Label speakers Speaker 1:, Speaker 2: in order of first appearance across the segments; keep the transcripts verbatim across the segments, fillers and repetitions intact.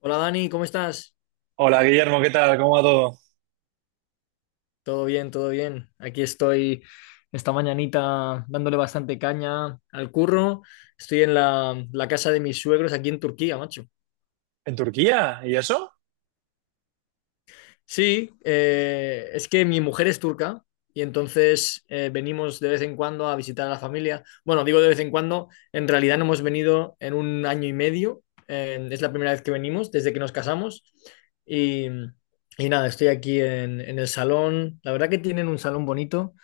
Speaker 1: Hola Dani, ¿cómo estás?
Speaker 2: Hola Guillermo, ¿qué tal? ¿Cómo va todo?
Speaker 1: Todo bien, todo bien. Aquí estoy esta mañanita dándole bastante caña al curro. Estoy en la, la casa de mis suegros aquí en Turquía, macho.
Speaker 2: ¿En Turquía? ¿Y eso?
Speaker 1: Sí, eh, es que mi mujer es turca y entonces eh, venimos de vez en cuando a visitar a la familia. Bueno, digo de vez en cuando, en realidad no hemos venido en un año y medio. Eh, es la primera vez que venimos desde que nos casamos. Y, y nada, estoy aquí en, en el salón. La verdad que tienen un salón bonito.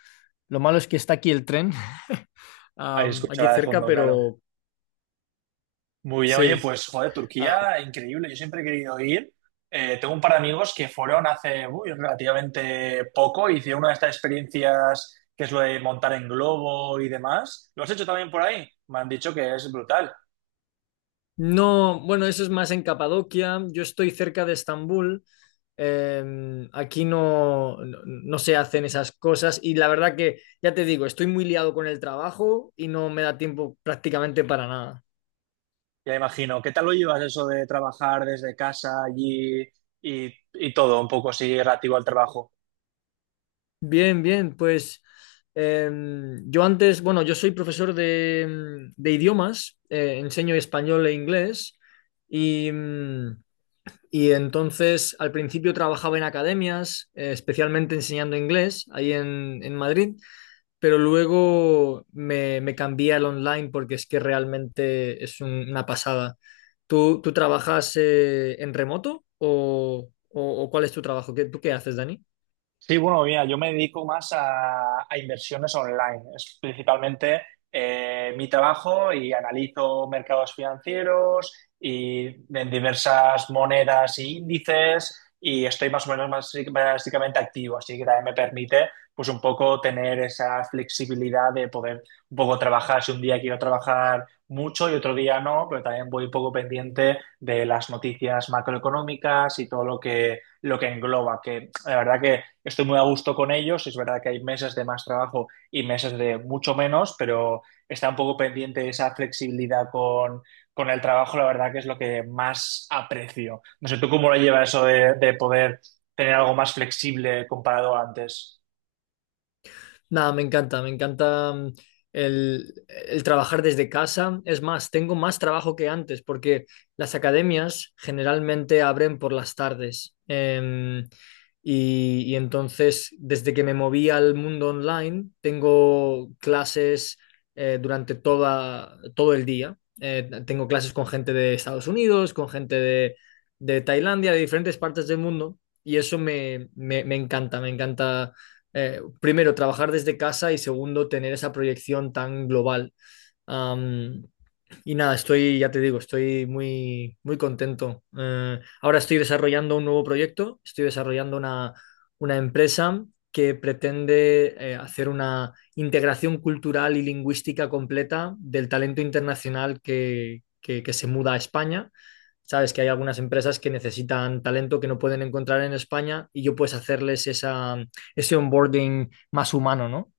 Speaker 1: Lo malo es que está aquí el tren,
Speaker 2: Ahí
Speaker 1: am, aquí
Speaker 2: escuchará de
Speaker 1: cerca,
Speaker 2: fondo, claro.
Speaker 1: pero
Speaker 2: Muy bien, oye,
Speaker 1: sí.
Speaker 2: pues joder,
Speaker 1: Ah,
Speaker 2: Turquía, increíble. Yo siempre he querido ir. Eh, tengo un par de amigos que fueron hace uy, relativamente poco, hicieron una de estas experiencias que es lo de montar en globo y demás. ¿Lo has hecho también por ahí? Me han dicho que es brutal.
Speaker 1: no, bueno, eso es más en Capadocia. Yo estoy cerca de Estambul. Em, aquí no, no, no se hacen esas cosas y la verdad que, ya te digo, estoy muy liado con el trabajo y no me da tiempo prácticamente para nada.
Speaker 2: Ya imagino. ¿Qué tal lo llevas eso de trabajar desde casa allí y, y todo un poco así relativo al trabajo?
Speaker 1: Bien, bien, pues em, yo antes, bueno, yo soy profesor de, de idiomas, eh, enseño español e inglés y... mm, Y entonces al principio trabajaba en academias, eh, especialmente enseñando inglés ahí en, en Madrid, pero luego me, me cambié al online porque es que realmente es un- una pasada. ¿Tú, tú trabajas eh, en remoto o, o- o cuál es tu trabajo? ¿Qué, tú qué haces, Dani?
Speaker 2: Sí, bueno, mira, yo me dedico más a, a inversiones online. Es principalmente eh, mi trabajo y analizo mercados financieros y en diversas monedas e índices y estoy más o menos basi- básicamente activo, así que también me permite pues un poco tener esa flexibilidad de poder un poco trabajar si un día quiero trabajar mucho y otro día no, pero también voy un poco pendiente de las noticias macroeconómicas y todo lo que lo que engloba, que la verdad que estoy muy a gusto con ellos, es verdad que hay meses de más trabajo y meses de mucho menos, pero está un poco pendiente esa flexibilidad con, con el trabajo, la verdad que es lo que más aprecio. No sé, ¿tú cómo lo llevas eso de, de poder tener algo más flexible comparado a antes?
Speaker 1: Nada, me encanta, me encanta mm, el, el trabajar desde casa. Es más, tengo más trabajo que antes porque las academias generalmente abren por las tardes. Em, y, y entonces, desde que me moví al mundo online, tengo clases eh, durante toda, todo el día. Eh, tengo clases con gente de Estados Unidos, con gente de, de Tailandia, de diferentes partes del mundo. Y eso me, me me encanta, me encanta eh, primero, trabajar desde casa y segundo, tener esa proyección tan global. Um, y nada, estoy, ya te digo, estoy muy, muy contento. Eh, ahora estoy desarrollando un nuevo proyecto, estoy desarrollando una, una empresa que pretende eh, hacer una integración cultural y lingüística completa del talento internacional que, que, que se muda a España. Sabes que hay algunas empresas que necesitan talento que no pueden encontrar en España y yo puedes hacerles esa, ese onboarding más humano, ¿no?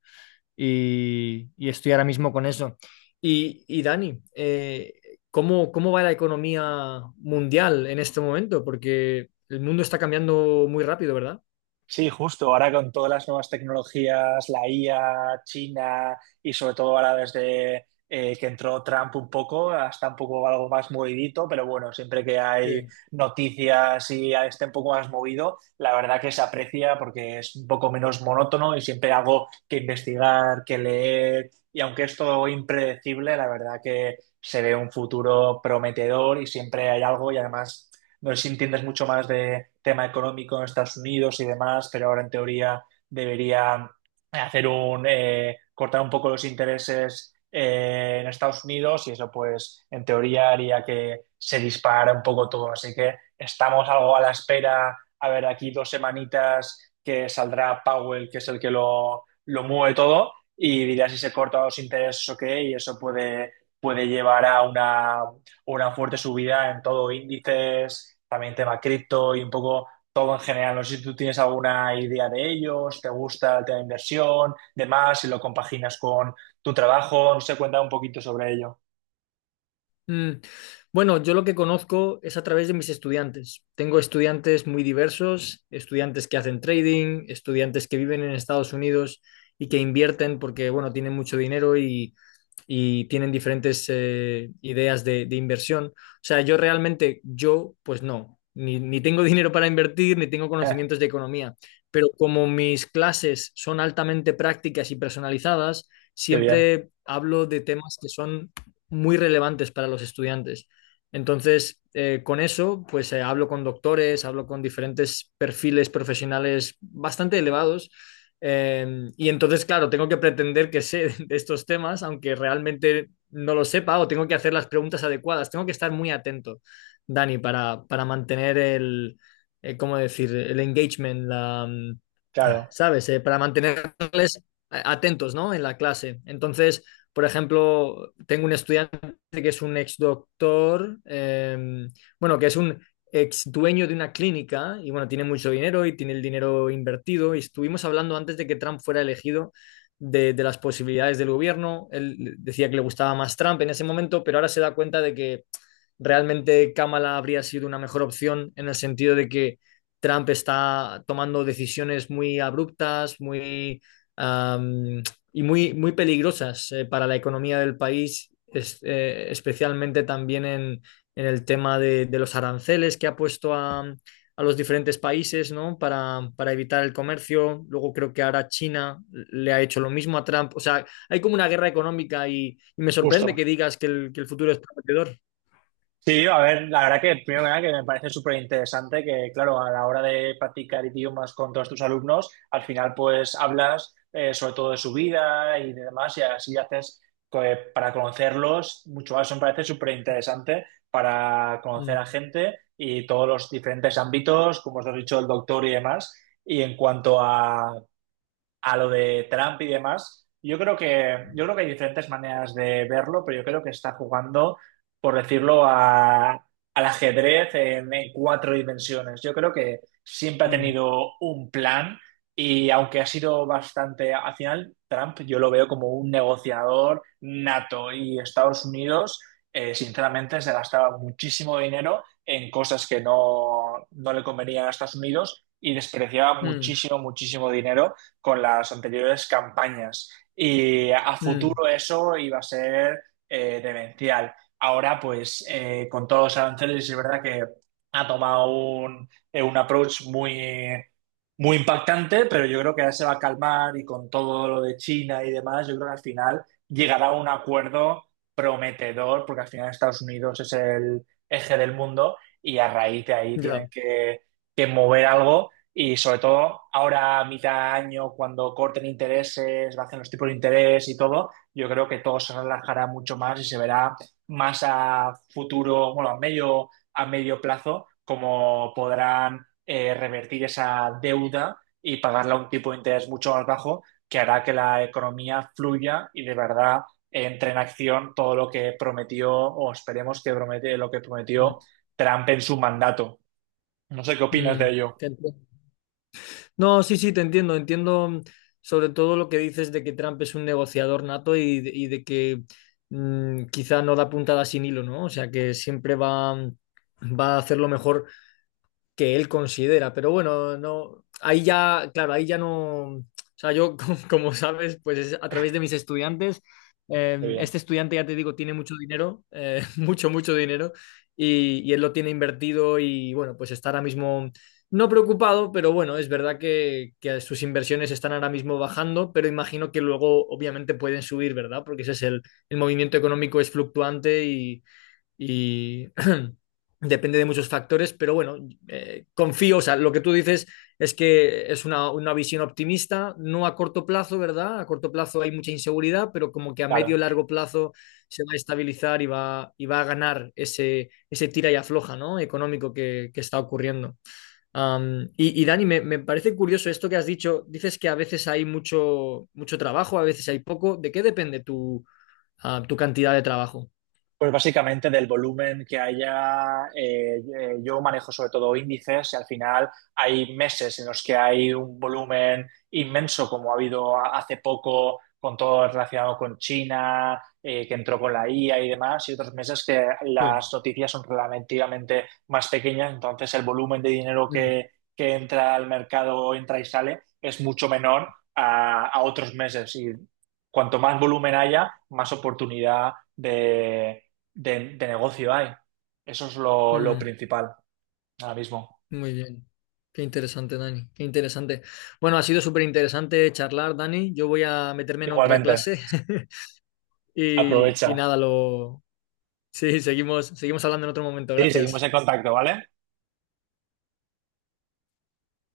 Speaker 1: Y, y estoy ahora mismo con eso. Y, y Dani, eh, ¿cómo, cómo va la economía mundial en este momento? Porque el mundo está cambiando muy rápido, ¿verdad?
Speaker 2: Sí, justo ahora con todas las nuevas tecnologías, la I A, China y sobre todo ahora desde eh, que entró Trump un poco, hasta un poco algo más movidito, pero bueno, siempre que hay
Speaker 1: Sí.
Speaker 2: noticias y esté un poco más movido, la verdad que se aprecia porque es un poco menos monótono y siempre hay algo que investigar, que leer y aunque es todo impredecible, la verdad que se ve un futuro prometedor y siempre hay algo y además... No sé si entiendes mucho más de tema económico en Estados Unidos y demás, pero ahora en teoría debería eh, hacer un eh, cortar un poco los intereses eh, en Estados Unidos y eso pues en teoría haría que se dispara un poco todo. Así que estamos algo a la espera. A ver, aquí dos semanitas que saldrá Powell, que es el que lo, lo mueve todo, y dirá si se cortan los intereses o qué, y eso puede, puede llevar a una una fuerte subida en todo, índices, también tema cripto y un poco todo en general. No sé si tú tienes alguna idea de ellos, te gusta el tema de inversión, demás, si lo compaginas con tu trabajo, no sé, cuenta un poquito sobre ello.
Speaker 1: Mm, Bueno, yo lo que conozco es a través de mis estudiantes. Tengo estudiantes muy diversos, estudiantes que hacen trading, estudiantes que viven en Estados Unidos y que invierten porque, bueno, tienen mucho dinero y, y tienen diferentes eh, ideas de, de inversión. O sea, yo realmente, yo, pues no, ni, ni tengo dinero para invertir, ni tengo
Speaker 2: Eh,
Speaker 1: conocimientos de economía, pero como mis clases son altamente prácticas y personalizadas,
Speaker 2: Qué bien,
Speaker 1: siempre hablo de temas que son muy relevantes para los estudiantes. Entonces, eh, con eso, pues eh, hablo con doctores, hablo con diferentes perfiles profesionales bastante elevados eh, y entonces, claro, tengo que pretender que sé de estos temas, aunque realmente no lo sepa, o tengo que hacer las preguntas adecuadas. Tengo que estar muy atento, Dani, para, para mantener el, eh, ¿cómo decir? El engagement, la, mm,
Speaker 2: claro,
Speaker 1: ¿sabes? Eh, para mantenerles atentos, ¿no? En la clase. Entonces, por ejemplo, tengo un estudiante que es un ex doctor, eh, bueno, que es un ex dueño de una clínica y bueno, tiene mucho dinero y tiene el dinero invertido y estuvimos hablando antes de que Trump fuera elegido de, de las posibilidades del gobierno. Él decía que le gustaba más Trump en ese momento, pero ahora se da cuenta de que realmente Kamala habría sido una mejor opción en el sentido de que Trump está tomando decisiones muy abruptas, muy um, y muy, muy peligrosas eh, para la economía del país, es, eh, especialmente también en, en el tema de, de, los aranceles que ha puesto a, a los diferentes países, ¿no? Para, para evitar el comercio. Luego creo que ahora China le ha hecho lo mismo a Trump. O sea, hay como una guerra económica y, y me sorprende
Speaker 2: justo.
Speaker 1: que digas que el, que el futuro es prometedor.
Speaker 2: Sí, a ver, la verdad que primero que nada que me parece súper interesante que, claro, a la hora de practicar idiomas con todos tus alumnos, al final pues hablas eh, sobre todo de su vida y de demás y así haces co- eh, para conocerlos mucho más. Eso me parece súper interesante para conocer a
Speaker 1: Mm.
Speaker 2: gente y todos los diferentes ámbitos, como os has dicho, el doctor y demás. Y en cuanto a a lo de Trump y demás. Yo creo que, yo creo que hay diferentes maneras de verlo, pero yo creo que está jugando, por decirlo, a, al ajedrez en, en cuatro dimensiones. Yo creo que siempre ha
Speaker 1: Mm,
Speaker 2: tenido un plan y aunque ha sido bastante, al final Trump yo lo veo como un negociador nato y Estados Unidos, eh, sinceramente, se gastaba muchísimo dinero en cosas que no, no le convenían a Estados Unidos y despreciaba
Speaker 1: mm,
Speaker 2: muchísimo, muchísimo dinero con las anteriores campañas. Y a
Speaker 1: mm,
Speaker 2: futuro eso iba a ser eh, demencial. Ahora, pues, eh, con todos los aranceles, es verdad que ha tomado un, eh, un approach muy, muy impactante, pero yo creo que ahora se va a calmar y con todo lo de China y demás, yo creo que al final llegará a un acuerdo prometedor, porque al final Estados Unidos es el eje del mundo y a raíz de ahí tienen
Speaker 1: ya,
Speaker 2: que, que mover algo y sobre todo ahora, a mitad de año, cuando corten intereses, bajen los tipos de interés y todo, yo creo que todo se relajará mucho más y se verá más a futuro, bueno, a medio, a medio plazo, cómo podrán eh, revertir esa deuda y pagarla a un tipo de interés mucho más bajo, que hará que la economía fluya y de verdad entre en acción todo lo que prometió, o esperemos que promete lo que
Speaker 1: mm,
Speaker 2: prometió Trump en su mandato. No sé qué opinas de
Speaker 1: mm,
Speaker 2: ello.
Speaker 1: Te entiendo. No, sí, sí, te entiendo. Entiendo mm, sobre todo lo que dices de que Trump es un negociador nato y, de y de que mm, quizá no da puntada sin hilo, ¿no? O sea, que siempre va, mm, va a hacer lo mejor que él considera, pero bueno, no, ahí ya, claro, ahí ya no, o sea, yo, como como sabes, pues es a través de mis estudiantes,
Speaker 2: Qué
Speaker 1: eh,
Speaker 2: bien.
Speaker 1: este estudiante, ya te digo, tiene mucho dinero, eh, mucho, mucho dinero, y, y él lo tiene invertido y bueno, pues está ahora mismo no preocupado, pero bueno, es verdad que, que sus inversiones están ahora mismo bajando, pero imagino que luego obviamente pueden subir, ¿verdad? Porque ese es el, el movimiento económico es fluctuante y y depende de muchos factores, pero bueno, eh, confío, o sea, lo que tú dices es que es una, una visión optimista, no a corto plazo, ¿verdad? A corto plazo hay mucha inseguridad, pero como que a
Speaker 2: Claro.
Speaker 1: medio largo plazo se va a estabilizar y va, y va a ganar ese, ese tira y afloja, ¿no? Económico que, que está ocurriendo. Am, y, y Dani, me, me parece curioso esto que has dicho, dices que a veces hay mucho, mucho trabajo, a veces hay poco, ¿de qué depende tu, ah, tu cantidad de trabajo?
Speaker 2: Pues básicamente del volumen que haya, eh, eh, yo manejo sobre todo índices y al final hay meses en los que hay un volumen inmenso como ha habido a- hace poco con todo relacionado con China, eh, que entró con la I A y demás, y otros meses que
Speaker 1: Sí.
Speaker 2: las noticias son relativamente más pequeñas, entonces el volumen de dinero
Speaker 1: Mm,
Speaker 2: que, que entra al mercado, entra y sale, es mucho menor a, a otros meses y cuanto más volumen haya, más oportunidad de de, de negocio hay. Eso es lo, lo
Speaker 1: mm.
Speaker 2: principal ahora mismo.
Speaker 1: Muy bien. Qué interesante, Dani. Qué interesante. Bueno, ha sido súper interesante charlar, Dani. Yo voy a meterme en otra
Speaker 2: Igualmente,
Speaker 1: clase y, y
Speaker 2: aprovecha.
Speaker 1: nada, lo... Sí, seguimos, seguimos hablando en otro momento.
Speaker 2: Sí, seguimos
Speaker 1: Gracias.
Speaker 2: en contacto, ¿vale?